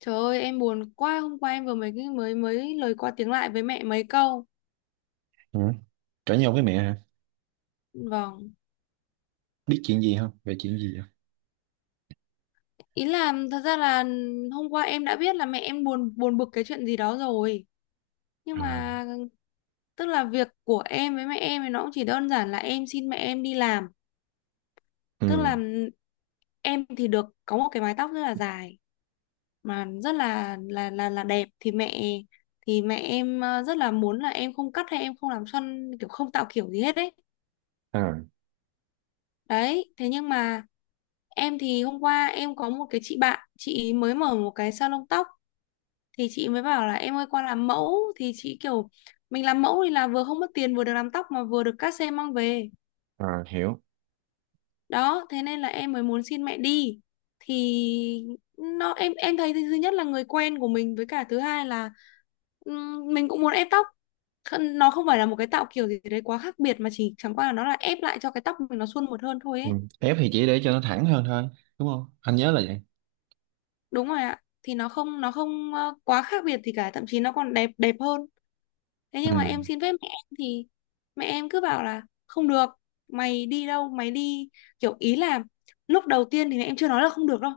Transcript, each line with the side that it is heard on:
left: Trời ơi, em buồn quá, hôm qua em vừa mới mới mới lời qua tiếng lại với mẹ mấy câu.
right: Ừ. Cãi nhau với mẹ hả?
left: Vâng.
right: Biết chuyện gì không? Về chuyện gì không?
left: Ý là thật ra là hôm qua em đã biết là mẹ em buồn buồn bực cái chuyện gì đó rồi. Nhưng
right: À,
left: mà tức là việc của em với mẹ em thì nó cũng chỉ đơn giản là em xin mẹ em đi làm. Tức
right: ừ,
left: là em thì được có một cái mái tóc rất là dài mà rất là đẹp, thì mẹ em rất là muốn là em không cắt hay em không làm xoăn, kiểu không tạo kiểu gì hết đấy.
right: à,
left: Đấy, thế nhưng mà em thì hôm qua em có một cái chị bạn, chị ý mới mở một cái salon tóc, thì chị mới bảo là em ơi qua làm mẫu, thì chị kiểu mình làm mẫu thì là vừa không mất tiền, vừa được làm tóc, mà vừa được cát xe mang về.
right: à, hiểu.
left: Đó, thế nên là em mới muốn xin mẹ đi. Thì nó em thấy, thứ nhất là người quen của mình, với cả thứ hai là mình cũng muốn ép tóc. Nó không phải là một cái tạo kiểu gì đấy quá khác biệt, mà chỉ chẳng qua là nó là ép lại cho cái tóc mình nó suôn mượt hơn thôi
right: Ừ.
left: ấy.
right: Ép thì chỉ để cho nó thẳng hơn thôi, đúng không? Anh nhớ là vậy.
left: Đúng rồi ạ. Thì nó không quá khác biệt gì cả, thậm chí nó còn đẹp đẹp hơn. Thế
right: Ừ.
left: nhưng mà em xin phép mẹ em thì mẹ em cứ bảo là không được, mày đi đâu mày đi, kiểu ý là lúc đầu tiên thì mẹ em chưa nói là không được đâu.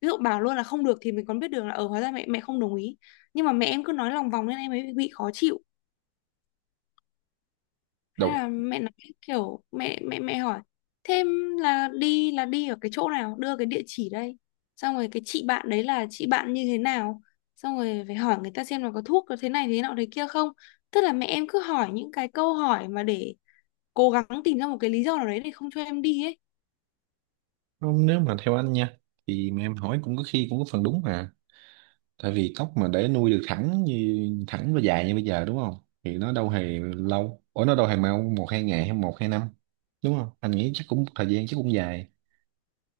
left: Ví dụ bảo luôn là không được thì mình còn biết được là, ở, hóa ra mẹ mẹ không đồng ý. Nhưng mà mẹ em cứ nói lòng vòng nên em ấy bị khó chịu. Thế
right: Đầu,
left: là mẹ nói, kiểu mẹ mẹ mẹ hỏi thêm là đi ở cái chỗ nào, đưa cái địa chỉ đây, xong rồi cái chị bạn đấy là chị bạn như thế nào, xong rồi phải hỏi người ta xem là có thuốc, có thế này thế nọ thế kia không. Tức là mẹ em cứ hỏi những cái câu hỏi mà để cố gắng tìm ra một cái lý do nào đấy để không cho em đi ấy.
right: không, nếu mà theo anh nha, thì mà em hỏi cũng có khi cũng có phần đúng mà. Tại vì tóc mà để nuôi được thẳng như thẳng và dài như bây giờ đúng không? Thì nó đâu hề lâu. Ủa nó đâu hề mau một hai ngày hay một hai năm, đúng không? Anh nghĩ chắc cũng thời gian chắc cũng dài.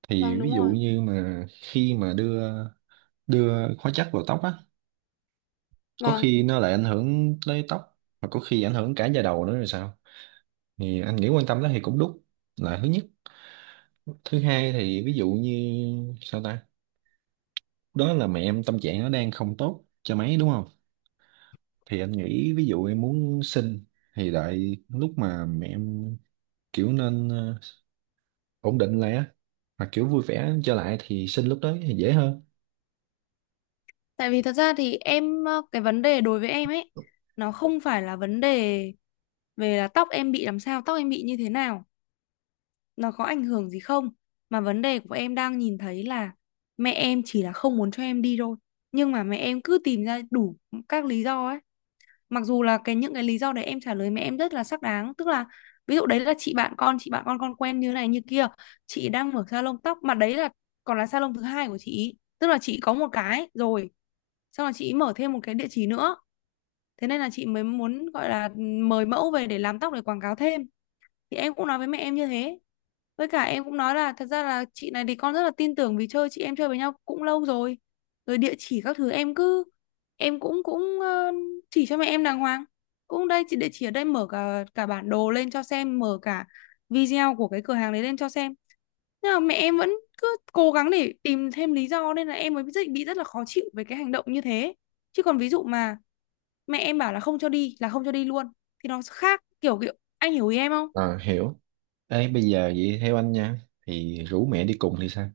right: Thì
left: Vâng, đúng
right: ví dụ
left: rồi,
right: như mà khi mà đưa đưa hóa chất vào tóc á, có
left: vâng.
right: khi nó lại ảnh hưởng tới tóc và có khi ảnh hưởng cả da đầu nữa rồi sao, thì anh nghĩ quan tâm đó thì cũng đúng, là thứ nhất. Thứ hai thì ví dụ như sao ta, đó là mẹ em tâm trạng nó đang không tốt cho mấy đúng không, thì anh nghĩ ví dụ em muốn sinh thì đợi lúc mà mẹ em kiểu nên ổn định lại á, hoặc kiểu vui vẻ trở lại thì sinh lúc đó thì dễ hơn.
left: Tại vì thật ra thì em cái vấn đề đối với em ấy, nó không phải là vấn đề về là tóc em bị làm sao, tóc em bị như thế nào, nó có ảnh hưởng gì không, mà vấn đề của em đang nhìn thấy là mẹ em chỉ là không muốn cho em đi thôi, nhưng mà mẹ em cứ tìm ra đủ các lý do ấy. Mặc dù là những cái lý do đấy em trả lời mẹ em rất là xác đáng. Tức là ví dụ đấy là chị bạn con quen như này như kia, chị đang mở salon tóc, mà đấy là còn là salon thứ hai của chị, tức là chị có một cái rồi, xong là chị mở thêm một cái địa chỉ nữa, thế nên là chị mới muốn gọi là mời mẫu về để làm tóc, để quảng cáo thêm. Thì em cũng nói với mẹ em như thế, với cả em cũng nói là thật ra là chị này thì con rất là tin tưởng, vì chơi, chị em chơi với nhau cũng lâu rồi. Rồi địa chỉ các thứ em cứ em cũng cũng ờ, chỉ cho mẹ em đàng hoàng, cũng đây chị, địa chỉ ở đây, mở cả cả bản đồ lên cho xem, mở cả video của cái cửa hàng đấy lên cho xem. Nhưng mà mẹ em vẫn cứ cố gắng để tìm thêm lý do, nên là em mới bị rất là khó chịu về cái hành động như thế. Chứ còn ví dụ mà mẹ em bảo là không cho đi là không cho đi luôn, thì nó khác, kiểu kiểu anh hiểu ý em không?
right: À, hiểu. Ê bây giờ vậy theo anh nha, thì rủ mẹ đi cùng thì sao?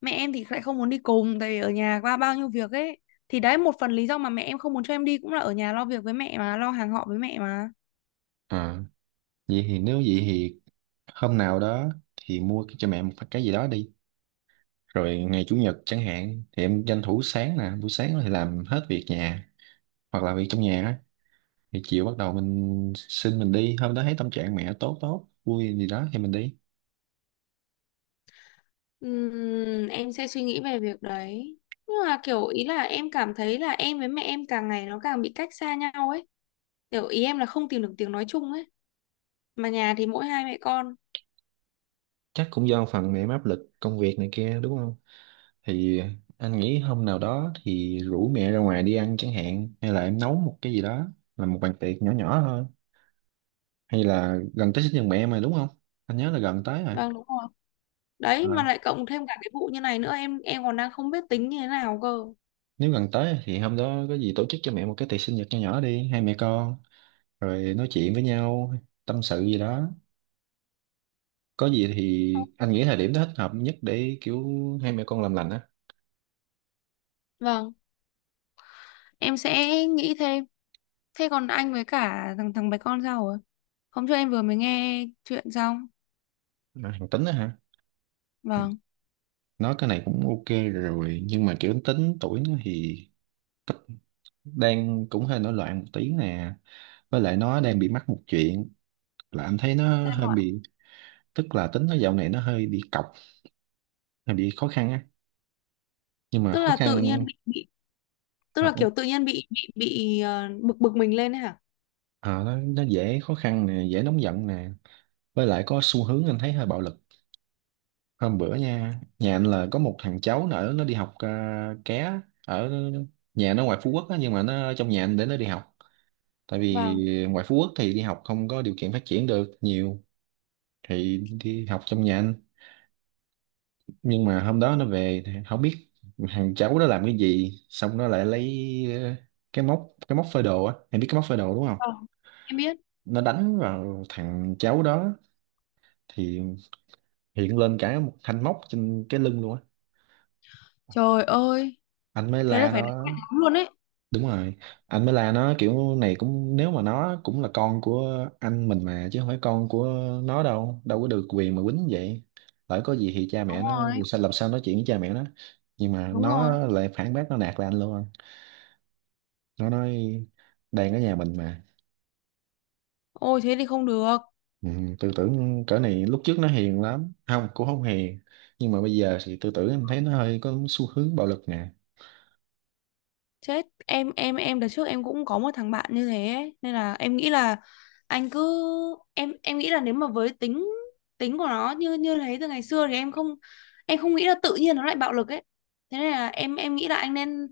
left: Mẹ em thì lại không muốn đi cùng, tại vì ở nhà qua bao nhiêu việc ấy, thì đấy một phần lý do mà mẹ em không muốn cho em đi cũng là ở nhà lo việc với mẹ mà, lo hàng họ với mẹ mà.
right: À, vậy thì nếu vậy thì hôm nào đó thì mua cho mẹ một cái gì đó đi, rồi ngày chủ nhật chẳng hạn thì em tranh thủ sáng nè, buổi sáng thì làm hết việc nhà, hoặc là việc trong nhà á. Thì chiều bắt đầu mình xin mình đi, hôm đó thấy tâm trạng mẹ tốt tốt vui gì đó thì mình đi.
left: Em sẽ suy nghĩ về việc đấy. Nhưng mà kiểu ý là em cảm thấy là em với mẹ em càng ngày nó càng bị cách xa nhau ấy. Kiểu ý em là không tìm được tiếng nói chung ấy. Mà nhà thì mỗi hai mẹ con.
right: Chắc cũng do phần mẹ em áp lực công việc này kia đúng không, thì anh nghĩ hôm nào đó thì rủ mẹ ra ngoài đi ăn chẳng hạn, hay là em nấu một cái gì đó, làm một bàn tiệc nhỏ nhỏ thôi, hay là gần tới sinh nhật mẹ mà đúng không? Anh nhớ là gần tới
left: Vâng, đúng rồi. Đấy, mà
right: rồi.
left: lại cộng thêm cả cái vụ như này nữa, em còn đang không biết tính như thế nào cơ.
right: Nếu gần tới thì hôm đó có gì tổ chức cho mẹ một cái tiệc sinh nhật nho nhỏ đi, hai mẹ con rồi nói chuyện với nhau, tâm sự gì đó. Có gì thì anh nghĩ thời điểm đó thích hợp nhất để kiểu hai mẹ con làm lành á.
left: Vâng, em sẽ nghĩ thêm. Thế còn anh với cả thằng thằng bé con sao rồi? Hôm trước em vừa mới nghe chuyện xong.
right: Mà thằng Tính á hả,
left: Vâng.
right: nói cái này cũng ok rồi, nhưng mà kiểu Tính tuổi nó thì đang cũng hơi nổi loạn một tí nè, với lại nó đang bị mắc một chuyện là anh thấy nó
left: Sao
right: hơi
left: ạ?
right: bị, tức là Tính nó dạo này nó hơi bị cọc, hơi bị khó khăn á, nhưng mà
left: Tức
right: khó
left: là tự nhiên
right: khăn.
left: bị tức là kiểu tự nhiên bị bực bực mình lên ấy hả?
right: Ờ, nó dễ khó khăn nè, dễ nóng giận nè, với lại có xu hướng anh thấy hơi bạo lực. Hôm bữa nha, nhà anh là có một thằng cháu nó ở nó đi học ké ở nhà nó ngoài Phú Quốc á, nhưng mà nó ở trong nhà anh để nó đi học, tại vì
left: Vâng.
right: ngoài Phú Quốc thì đi học không có điều kiện phát triển được nhiều, thì đi học trong nhà anh. Nhưng mà hôm đó nó về thì không biết thằng cháu đó làm cái gì, xong nó lại lấy ờ, cái móc, cái móc phơi đồ á, em biết cái móc phơi đồ đúng không,
left: Vâng. Em biết.
right: nó đánh vào thằng cháu đó, thì hiện lên cả một thanh móc trên cái lưng luôn á.
left: Trời ơi,
right: Anh mới
left: thế là
right: la
left: phải đánh
right: nó.
left: mặt lắm luôn ấy.
right: Đúng rồi, anh mới la nó kiểu này cũng nếu mà nó cũng là con của anh mình mà chứ không phải con của, nó đâu đâu có được quyền mà quýnh vậy, lỡ có gì thì cha mẹ
left: Đúng
right: nó
left: rồi,
right: sao, làm sao nói chuyện với cha mẹ nó. Nhưng mà
left: đúng rồi.
right: nó lại phản bác, nó nạt lên anh luôn. Nó nói đang ở nhà mình mà.
left: Ôi thế thì không được.
right: Ừ, tư tưởng cỡ này, lúc trước nó hiền lắm, không cũng không hiền, nhưng mà bây giờ thì tư tưởng em thấy nó hơi có xu hướng bạo lực nè.
left: Chết, em đợt trước em cũng có một thằng bạn như thế ấy. Nên là em nghĩ là anh cứ em nghĩ là, nếu mà với tính tính của nó như như thế từ ngày xưa thì em không nghĩ là tự nhiên nó lại bạo lực ấy. Thế nên là em nghĩ là anh nên,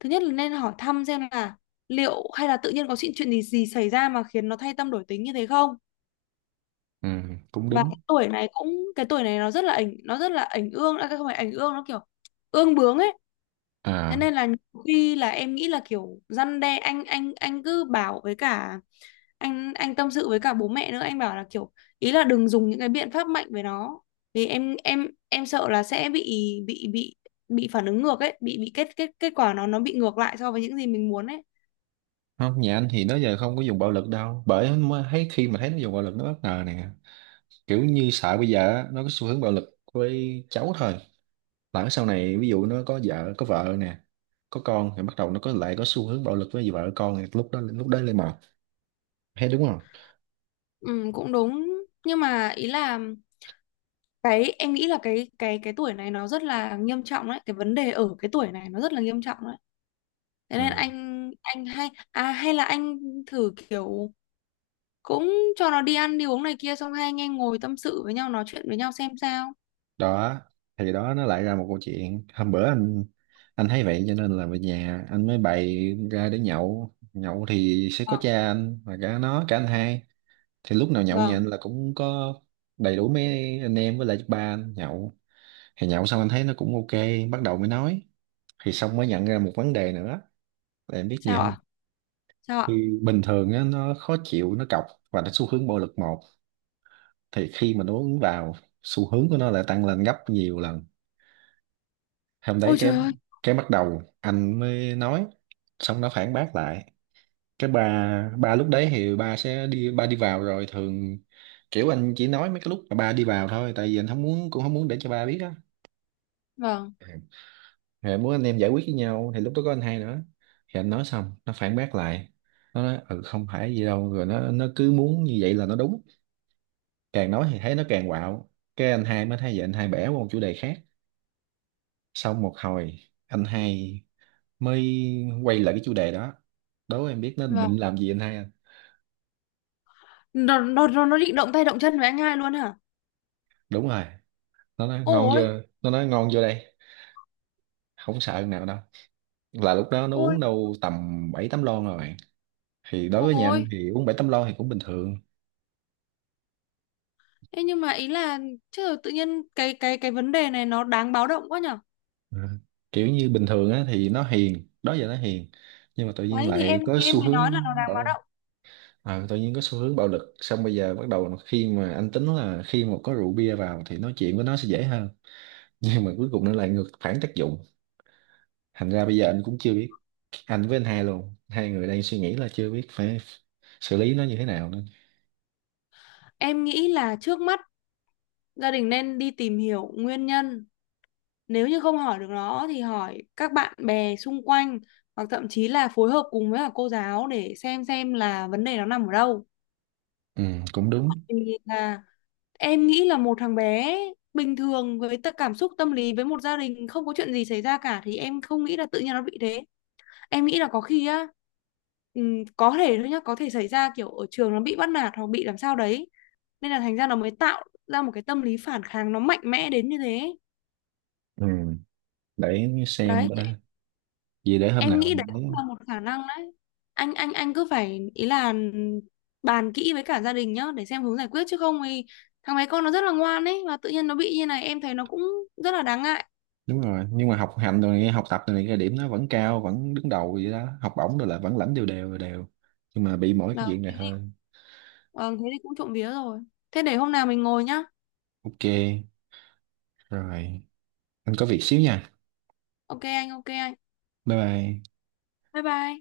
left: thứ nhất là nên hỏi thăm xem là liệu hay là tự nhiên có chuyện chuyện gì gì xảy ra mà khiến nó thay tâm đổi tính như thế không?
right: Ừ, cũng
left: Và
right: đúng.
left: cái tuổi này nó rất là ảnh ương, à, không phải ảnh ương, nó kiểu ương bướng ấy. Thế
right: À,
left: nên là nhiều khi là em nghĩ là kiểu răn đe, anh cứ bảo, với cả anh tâm sự với cả bố mẹ nữa, anh bảo là kiểu ý là đừng dùng những cái biện pháp mạnh với nó. Vì em sợ là sẽ bị bị bị phản ứng ngược ấy, bị kết kết kết quả nó bị ngược lại so với những gì mình muốn ấy.
right: không, nhà anh thì nó giờ không có dùng bạo lực đâu, bởi mới thấy khi mà thấy nó dùng bạo lực nó bất ngờ nè, kiểu như sợ bây giờ á, nó có xu hướng bạo lực với cháu thôi, lỡ sau này ví dụ nó có vợ, có vợ nè, có con, thì bắt đầu nó có lại có xu hướng bạo lực với vợ con, thì lúc đó lên mà thấy đúng không.
left: Ừ, cũng đúng. Nhưng mà ý là, cái em nghĩ là cái tuổi này nó rất là nghiêm trọng đấy, cái vấn đề ở cái tuổi này nó rất là nghiêm trọng đấy. Thế
right: Ừ.
left: nên anh hay, à, hay là anh thử kiểu cũng cho nó đi ăn đi uống này kia, xong hai anh em ngồi tâm sự với nhau, nói chuyện với nhau xem sao.
right: Đó, thì đó nó lại ra một câu chuyện. Hôm bữa anh thấy vậy cho nên là về nhà anh mới bày ra để nhậu, nhậu thì sẽ có
left: Vâng,
right: cha anh và cả nó, cả anh hai. Thì lúc nào nhậu nhà
left: vâng.
right: anh là cũng có đầy đủ mấy anh em với lại ba anh nhậu. Thì nhậu xong anh thấy nó cũng ok, bắt đầu mới nói, thì xong mới nhận ra một vấn đề nữa, là em biết gì
left: Sao
right: không.
left: ạ? Sao ạ?
right: Thì bình thường á, nó khó chịu, nó cọc và nó xu hướng bạo lực một, thì khi mà nó uống vào xu hướng của nó lại tăng lên gấp nhiều lần. Hôm đấy
left: Ôi
right: cái
left: trời ơi.
right: cái bắt đầu anh mới nói, xong nó phản bác lại. Cái bà lúc đấy thì bà sẽ đi, ba đi vào rồi thường, kiểu anh chỉ nói mấy cái lúc mà ba đi vào thôi, tại vì anh không muốn, cũng không muốn để cho ba biết á.
left: Vâng,
right: Ừ. Thì anh muốn anh em giải quyết với nhau, thì lúc đó có anh hai nữa. Thì anh nói xong nó phản bác lại, nó nói ừ không phải gì đâu, rồi nó cứ muốn như vậy là nó đúng, càng nói thì thấy nó càng quạo. Cái anh hai mới thấy vậy, anh hai bẻ qua một chủ đề khác, xong một hồi anh hai mới quay lại cái chủ đề đó. Đố em biết nó
left: vâng.
right: định làm gì anh hai anh?
left: Nó định động tay động chân với anh hai luôn hả?
right: Đúng rồi, nó nói ngon
left: Ôi.
right: chưa, nó nói ngon vô đây không sợ nào đâu. Là lúc đó nó
left: Ôi.
right: uống đâu tầm 7 8 lon rồi bạn, thì đối với nhà anh
left: Ôi.
right: thì uống 7 8 lon thì cũng bình thường.
left: Thế nhưng mà ý là, chứ tự nhiên cái vấn đề này nó đáng báo động quá nhở.
right: Ừ. Kiểu như bình thường á thì nó hiền, đó giờ nó hiền, nhưng mà tự nhiên
left: Đấy thì
right: lại
left: em
right: có
left: thì em
right: xu
left: mới nói
right: hướng
left: là nó đáng báo
right: bạo.
left: động.
right: À, tự nhiên có xu hướng bạo lực, xong bây giờ bắt đầu khi mà anh tính là khi mà có rượu bia vào thì nói chuyện với nó sẽ dễ hơn, nhưng mà cuối cùng nó lại ngược phản tác dụng, thành ra bây giờ anh cũng chưa biết, anh với anh hai luôn, hai người đang suy nghĩ là chưa biết phải xử lý nó như thế nào nữa.
left: Em nghĩ là trước mắt gia đình nên đi tìm hiểu nguyên nhân, nếu như không hỏi được nó thì hỏi các bạn bè xung quanh, hoặc thậm chí là phối hợp cùng với cả cô giáo để xem là vấn đề nó nằm ở đâu.
right: Ừ, cũng đúng.
left: Thì là em nghĩ là một thằng bé bình thường, với tất cảm xúc tâm lý, với một gia đình không có chuyện gì xảy ra cả, thì em không nghĩ là tự nhiên nó bị thế. Em nghĩ là có khi á, có thể thôi nhá, có thể xảy ra kiểu ở trường nó bị bắt nạt hoặc bị làm sao đấy. Nên là thành ra nó mới tạo ra một cái tâm lý phản kháng, nó mạnh mẽ đến như thế.
right: Ừ, để xem
left: Đấy,
right: đã, gì để hôm
left: em
right: nào
left: nghĩ đấy
right: mình lấy.
left: cũng là một khả năng đấy. Anh cứ phải, ý là bàn kỹ với cả gia đình nhá, để xem hướng giải quyết, chứ không thì thằng bé con nó rất là ngoan ấy, và tự nhiên nó bị như này em thấy nó cũng rất là đáng ngại.
right: Đúng rồi, nhưng mà học hành rồi này, học tập rồi này, cái điểm nó vẫn cao, vẫn đứng đầu vậy đó, học bổng rồi là vẫn lãnh đều đều đều. Nhưng mà bị mỗi cái
left: vâng
right: chuyện này
left: thế thì,
right: thôi.
left: vâng, thế thì cũng trộm vía rồi. Thế để hôm nào mình ngồi nhá.
right: Ok, rồi, anh có việc xíu nha.
left: Ok anh, ok anh.
right: Bye bye.
left: Bye bye.